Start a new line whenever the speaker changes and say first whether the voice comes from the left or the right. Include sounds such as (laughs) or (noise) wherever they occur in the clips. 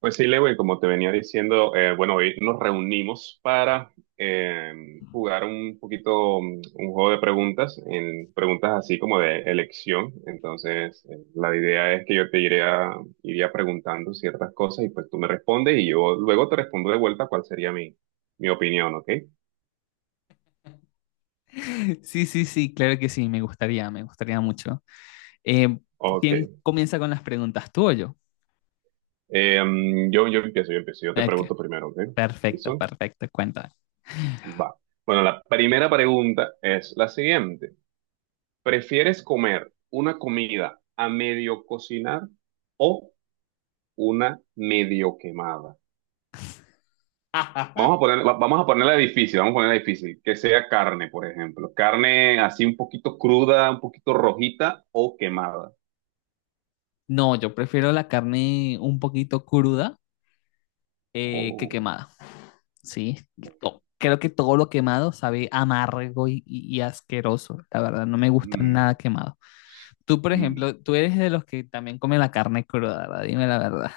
right: Pues sí, Lewin, como te venía diciendo, bueno, hoy nos reunimos para jugar un poquito un juego de preguntas, en preguntas así como de elección. Entonces, la idea es que yo te iría preguntando ciertas cosas y pues tú me respondes y yo luego te respondo de vuelta cuál sería mi opinión, ¿ok?
left: Sí, sí, sí, claro que sí, me gustaría mucho. Eh,
right: Ok.
left: ¿Quién comienza con las preguntas? ¿Tú o yo?
right: Yo empiezo, yo empiezo, yo te
left: Ok,
right: pregunto primero, ¿ok?
left: perfecto,
right: ¿Listo?
left: perfecto, cuenta.
right: Va. Bueno, la primera pregunta es la siguiente. ¿Prefieres comer una comida a medio cocinar o una medio quemada? Vamos a ponerla difícil, vamos a ponerla difícil. Que sea carne, por ejemplo. Carne así un poquito cruda, un poquito rojita o quemada.
left: No, yo prefiero la carne un poquito cruda, que
right: Oh.
left: quemada, ¿sí? Creo que todo lo quemado sabe amargo y asqueroso, la verdad, no me gusta
right: Mm.
left: nada quemado. Tú, por
right: Mm.
left: ejemplo, tú eres de los que también come la carne cruda, ¿verdad? Dime la verdad.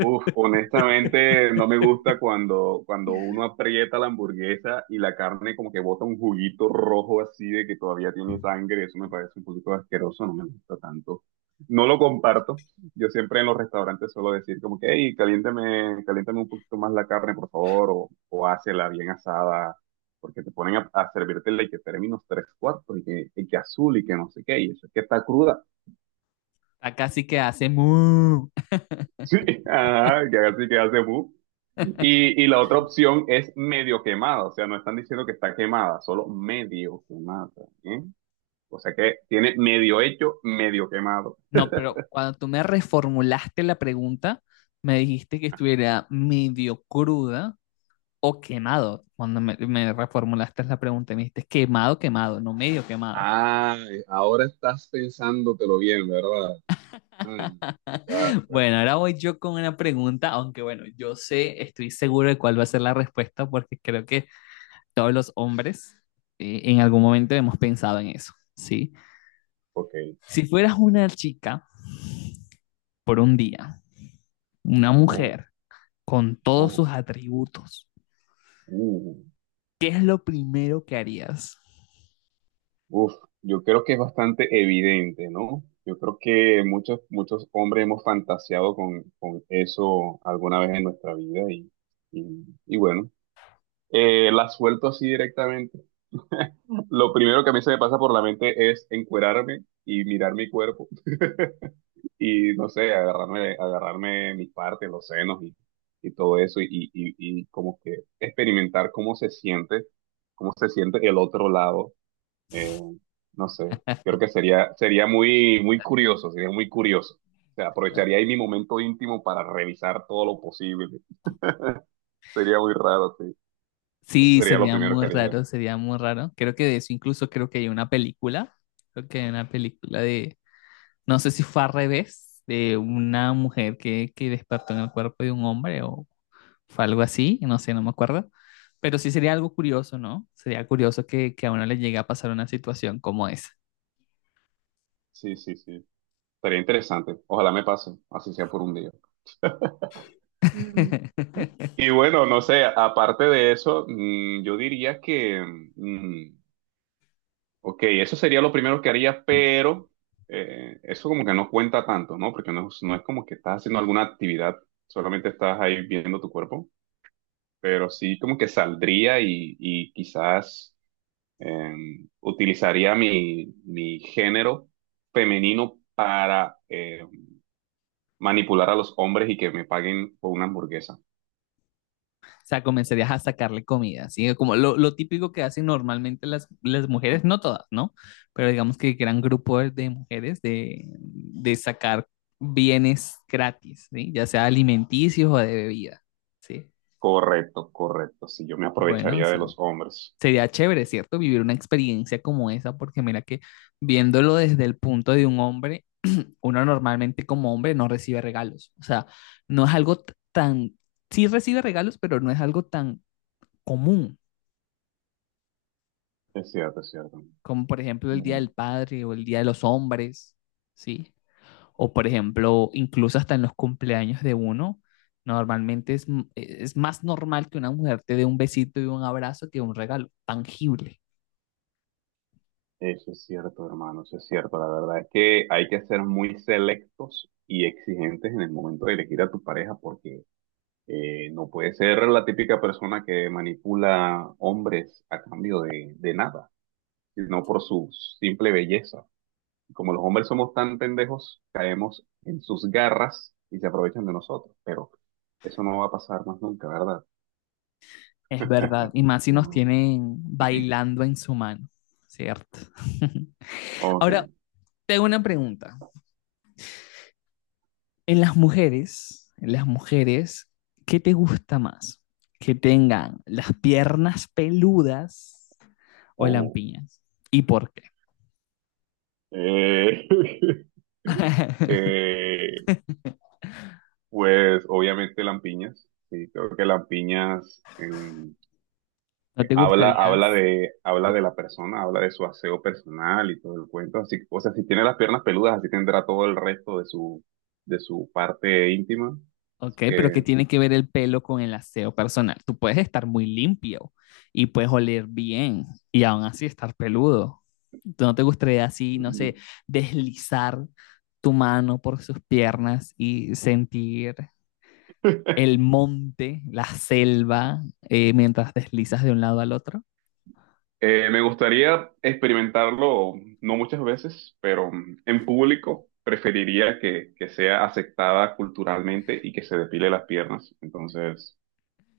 right: Uf, honestamente no me gusta cuando uno aprieta la hamburguesa y la carne como que bota un juguito rojo así de que todavía tiene sangre, eso me parece un poquito asqueroso, no me gusta tanto. No lo comparto, yo siempre en los restaurantes suelo decir como que, hey, caliéntame, caliéntame un poquito más la carne, por favor, o hácela bien asada, porque te ponen a servirte y que términos tres cuartos y que azul y que no sé qué, y eso es que está cruda.
left: Acá sí que hace mu.
right: Sí, ajá, que haga así que hace bu.
left: (laughs)
right: Y la otra opción es medio quemada, o sea, no están diciendo que está quemada, solo medio quemada, ¿eh? O sea que tiene medio hecho, medio quemado.
left: No, pero cuando tú me reformulaste la pregunta, me dijiste que estuviera medio cruda o quemado. Cuando me reformulaste la pregunta, me dijiste quemado, quemado, no medio quemado.
right: Ah, ahora estás pensándotelo bien, ¿verdad? Mm, claro, claro.
left: Bueno, ahora voy yo con una pregunta, aunque bueno, yo sé, estoy seguro de cuál va a ser la respuesta, porque creo que todos los hombres, en algún momento hemos pensado en eso, ¿sí?
right: Ok.
left: Si fueras una chica por un día, una
right: Oh,
left: mujer con todos
right: oh,
left: sus atributos,
right: uh.
left: ¿qué es lo primero que harías?
right: Uf, yo creo que es bastante evidente, ¿no? Yo creo que muchos, muchos hombres hemos fantaseado con eso alguna vez en nuestra vida y bueno, la suelto así directamente. Lo primero que a mí se me pasa por la mente es encuerarme y mirar mi cuerpo y, no sé, agarrarme mis partes, los senos y todo eso y como que experimentar cómo se siente el otro lado eh, no sé, creo que sería muy, muy curioso, sería muy curioso. O sea, aprovecharía ahí mi momento íntimo para revisar todo lo posible. Sería muy raro, sí. Eso
left: Sí,
right: sería lo
left: sería
right: primero
left: muy
right: que haría.
left: raro, sería muy raro. Creo que de eso incluso creo que hay una película, creo que hay una película de, no sé si fue al revés, de una mujer que despertó en el cuerpo de un hombre o fue algo así, no sé, no me acuerdo. Pero sí sería algo curioso, ¿no? Sería curioso que a uno le llegue a pasar una situación como esa.
right: Sí, sí, sí. Sería interesante. Ojalá me pase, así sea por un día. Mm.
left: (laughs)
right: Y bueno, no sé, aparte de eso, yo diría que, mm, ok, eso sería lo primero que haría, pero eso como que no cuenta tanto, ¿no? Porque no, no es como que estás haciendo alguna actividad, solamente estás ahí viendo tu cuerpo, pero sí como que saldría y quizás utilizaría mi género femenino para manipular a los hombres y que me paguen por una hamburguesa.
left: O sea, comenzarías a sacarle comida, ¿sí? Como lo típico que hacen normalmente las mujeres, no todas, ¿no? Pero digamos que gran grupo de mujeres de sacar bienes gratis, ¿sí? Ya sea alimenticios o de bebida, ¿sí?
right: Correcto, correcto, sí, yo me
left: Bueno,
right: aprovecharía de los
left: sí.
right: hombres.
left: Sería chévere, ¿cierto? Vivir una experiencia como esa, porque mira que viéndolo desde el punto de un hombre, uno normalmente como hombre no recibe regalos. O sea, no es algo tan, sí recibe regalos, pero no es algo tan común.
right: Es cierto, es cierto.
left: Como por ejemplo el Día del Padre o el Día de los Hombres, ¿sí? O por ejemplo, incluso hasta en los cumpleaños de uno, normalmente es, es más normal que una mujer te dé un besito y un abrazo que un regalo tangible,
right: Eso es cierto, hermano, eso es cierto. La verdad es que hay que ser muy selectos y exigentes en el momento de elegir a tu pareja porque no puede ser la típica persona que manipula hombres a cambio de nada, sino por su simple belleza. Como los hombres somos tan pendejos, caemos en sus garras y se aprovechan de nosotros, pero eso no va a pasar más nunca, ¿verdad?
left: es verdad, y más si nos
right: No.
left: tienen bailando en su mano, ¿cierto? (laughs) Ahora,
right: Ok.
left: te hago una pregunta. En las mujeres, ¿qué te gusta más? ¿Que tengan las piernas peludas o
right: Oh.
left: lampiñas? ¿Y por qué?
right: Eh, (laughs)
left: (laughs)
right: eh, pues obviamente lampiñas, sí, creo que Lampiñas em,
left: ¿No
right: eh,
left: te
right: habla,
left: gustaría?
right: habla de, habla de la persona, habla de su aseo personal y todo el cuento. Así, o sea, si tiene las piernas peludas, así tendrá todo el resto de su parte íntima. Así
left: Ok, pero ¿qué
right: que
left: tiene que ver el pelo con el aseo personal? Tú puedes estar muy limpio y puedes oler bien y aún así estar peludo. ¿Tú no te gustaría así, no
right: mm,
left: sé, deslizar tu mano por sus piernas y sentir el monte, la selva, mientras deslizas de un lado al otro?
right: me gustaría experimentarlo, no muchas veces, pero en público preferiría que sea aceptada culturalmente y que se depile las piernas. Entonces.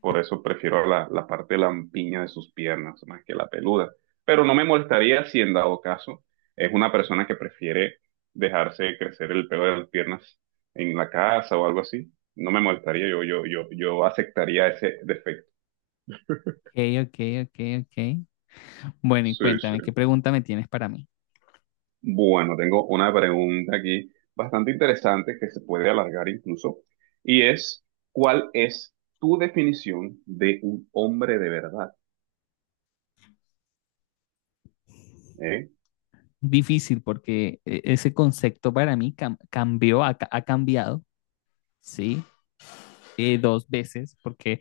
right: Por eso prefiero la parte lampiña de sus piernas más que la peluda. Pero no me molestaría si en dado caso es una persona que prefiere dejarse crecer el pelo de las piernas en la casa o algo así. No me molestaría, yo aceptaría ese defecto.
left: Ok, ok, ok, ok. Bueno, y
right: Sí, sí.
left: cuéntame, ¿qué pregunta me tienes para mí?
right: Bueno, tengo una pregunta aquí bastante interesante que se puede alargar incluso, y es, ¿cuál es tu definición de un hombre de verdad? ¿Eh?
left: Difícil, porque ese concepto para mí cambió, ha cambiado, ¿sí? Dos veces, porque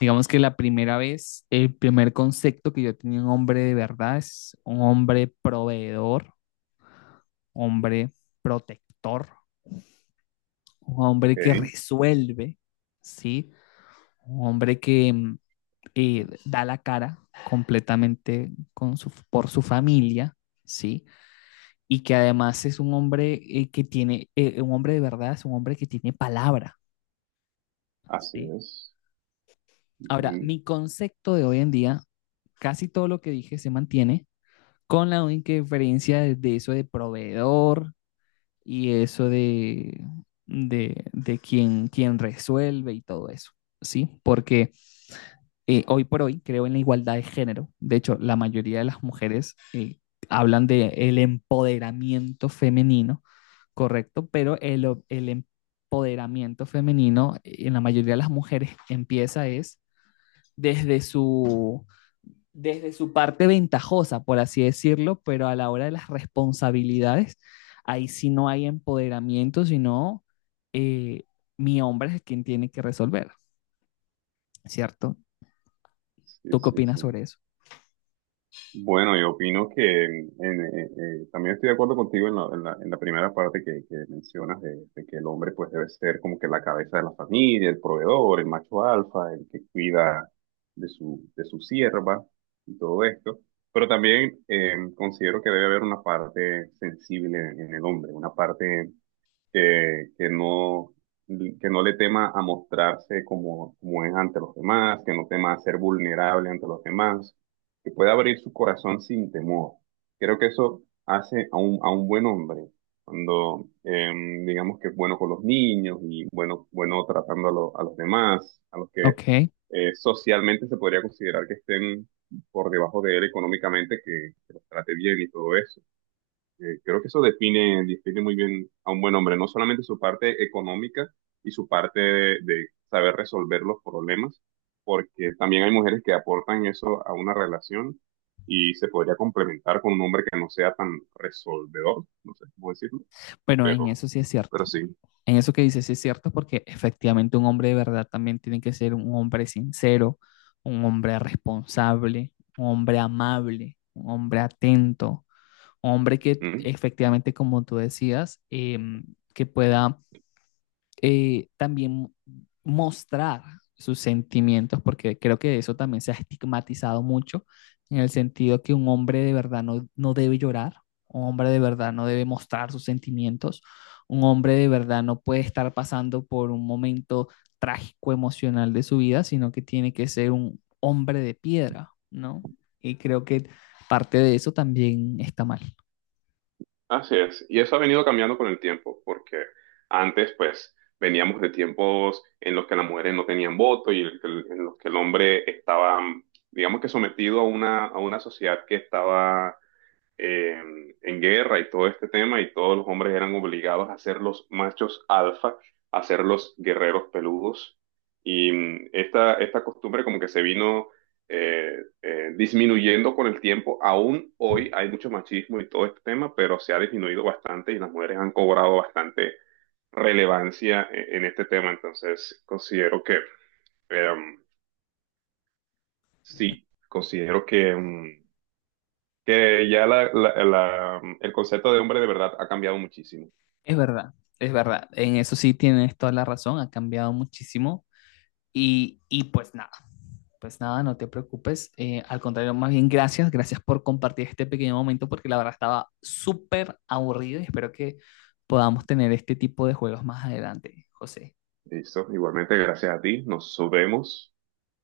left: digamos que la primera vez, el primer concepto que yo tenía un hombre de verdad es un hombre proveedor, hombre protector, un hombre
right: Ok,
left: que resuelve, ¿sí? Un hombre que da la cara completamente con su, por su familia, ¿sí?, y que además es un hombre que tiene, un hombre de verdad, es un hombre que tiene palabra,
right: así
left: ¿sí?
right: es.
left: Ahora,
right: Ujú.
left: mi concepto de hoy en día, casi todo lo que dije se mantiene, con la única diferencia de eso de proveedor y eso de quien, quien resuelve y todo eso, ¿sí? Porque hoy por hoy creo en la igualdad de género. De hecho, la mayoría de las mujeres hablan de el empoderamiento femenino correcto, pero el empoderamiento femenino en la mayoría de las mujeres (laughs) empieza es desde su, desde su parte ventajosa, por así decirlo, pero a la hora de las responsabilidades, ahí sí no hay empoderamiento, sino eh, mi hombre es quien tiene que resolver, ¿cierto?
right: Sí,
left: ¿Tú qué
right: sí,
left: opinas
right: sí.
left: sobre eso?
right: Bueno, yo opino que también estoy de acuerdo contigo en la primera parte que mencionas de que el hombre pues debe ser como que la cabeza de la familia, el proveedor, el macho alfa, el que cuida de su sierva y todo esto. Pero también considero que debe haber una parte sensible en el hombre, una parte que, que no, que no le tema a mostrarse como es ante los demás, que no tema a ser vulnerable ante los demás, que pueda abrir su corazón sin temor. Creo que eso hace a un buen hombre, cuando digamos que es bueno con los niños y bueno, bueno tratando a los demás, a los que
left: Ok,
right: socialmente se podría considerar que estén por debajo de él económicamente, que los trate bien y todo eso. Creo que eso define muy bien a un buen hombre, no solamente su parte económica y su parte de saber resolver los problemas, porque también hay mujeres que aportan eso a una relación y se podría complementar con un hombre que no sea tan resolvedor, no sé cómo decirlo,
left: pero en
right: pero,
left: eso sí es
right: pero
left: cierto.
right: sí.
left: En eso que dices sí es cierto, porque efectivamente un hombre de verdad también tiene que ser un hombre sincero, un hombre responsable, un hombre amable, un hombre atento, un hombre que
right: Ujú.
left: efectivamente, como tú decías, que pueda, también mostrar sus sentimientos, porque creo que eso también se ha estigmatizado mucho, en el sentido que un hombre de verdad no, no debe llorar, un hombre de verdad no debe mostrar sus sentimientos, un hombre de verdad no puede estar pasando por un momento trágico emocional de su vida, sino que tiene que ser un hombre de piedra, ¿no? Y creo que parte de eso también está mal.
right: Así es, y eso ha venido cambiando con el tiempo, porque antes pues veníamos de tiempos en los que las mujeres no tenían voto y en los que el hombre estaba, digamos que sometido a una sociedad que estaba eh, en guerra y todo este tema, y todos los hombres eran obligados a ser los machos alfa, a ser los guerreros peludos. Y esta costumbre como que se vino eh, disminuyendo con el tiempo. Aún hoy hay mucho machismo y todo este tema, pero se ha disminuido bastante y las mujeres han cobrado bastante relevancia en este tema. Entonces, considero que, eh, sí, considero que ya el concepto de hombre de verdad ha cambiado muchísimo.
left: Es verdad, es verdad. En eso sí tienes toda la razón, ha cambiado muchísimo. Y pues nada, no te preocupes. Al contrario, más bien gracias, gracias por compartir este pequeño momento porque la verdad estaba súper aburrido y espero que podamos tener este tipo de juegos más adelante, José.
right: Listo, igualmente, gracias a ti, nos vemos.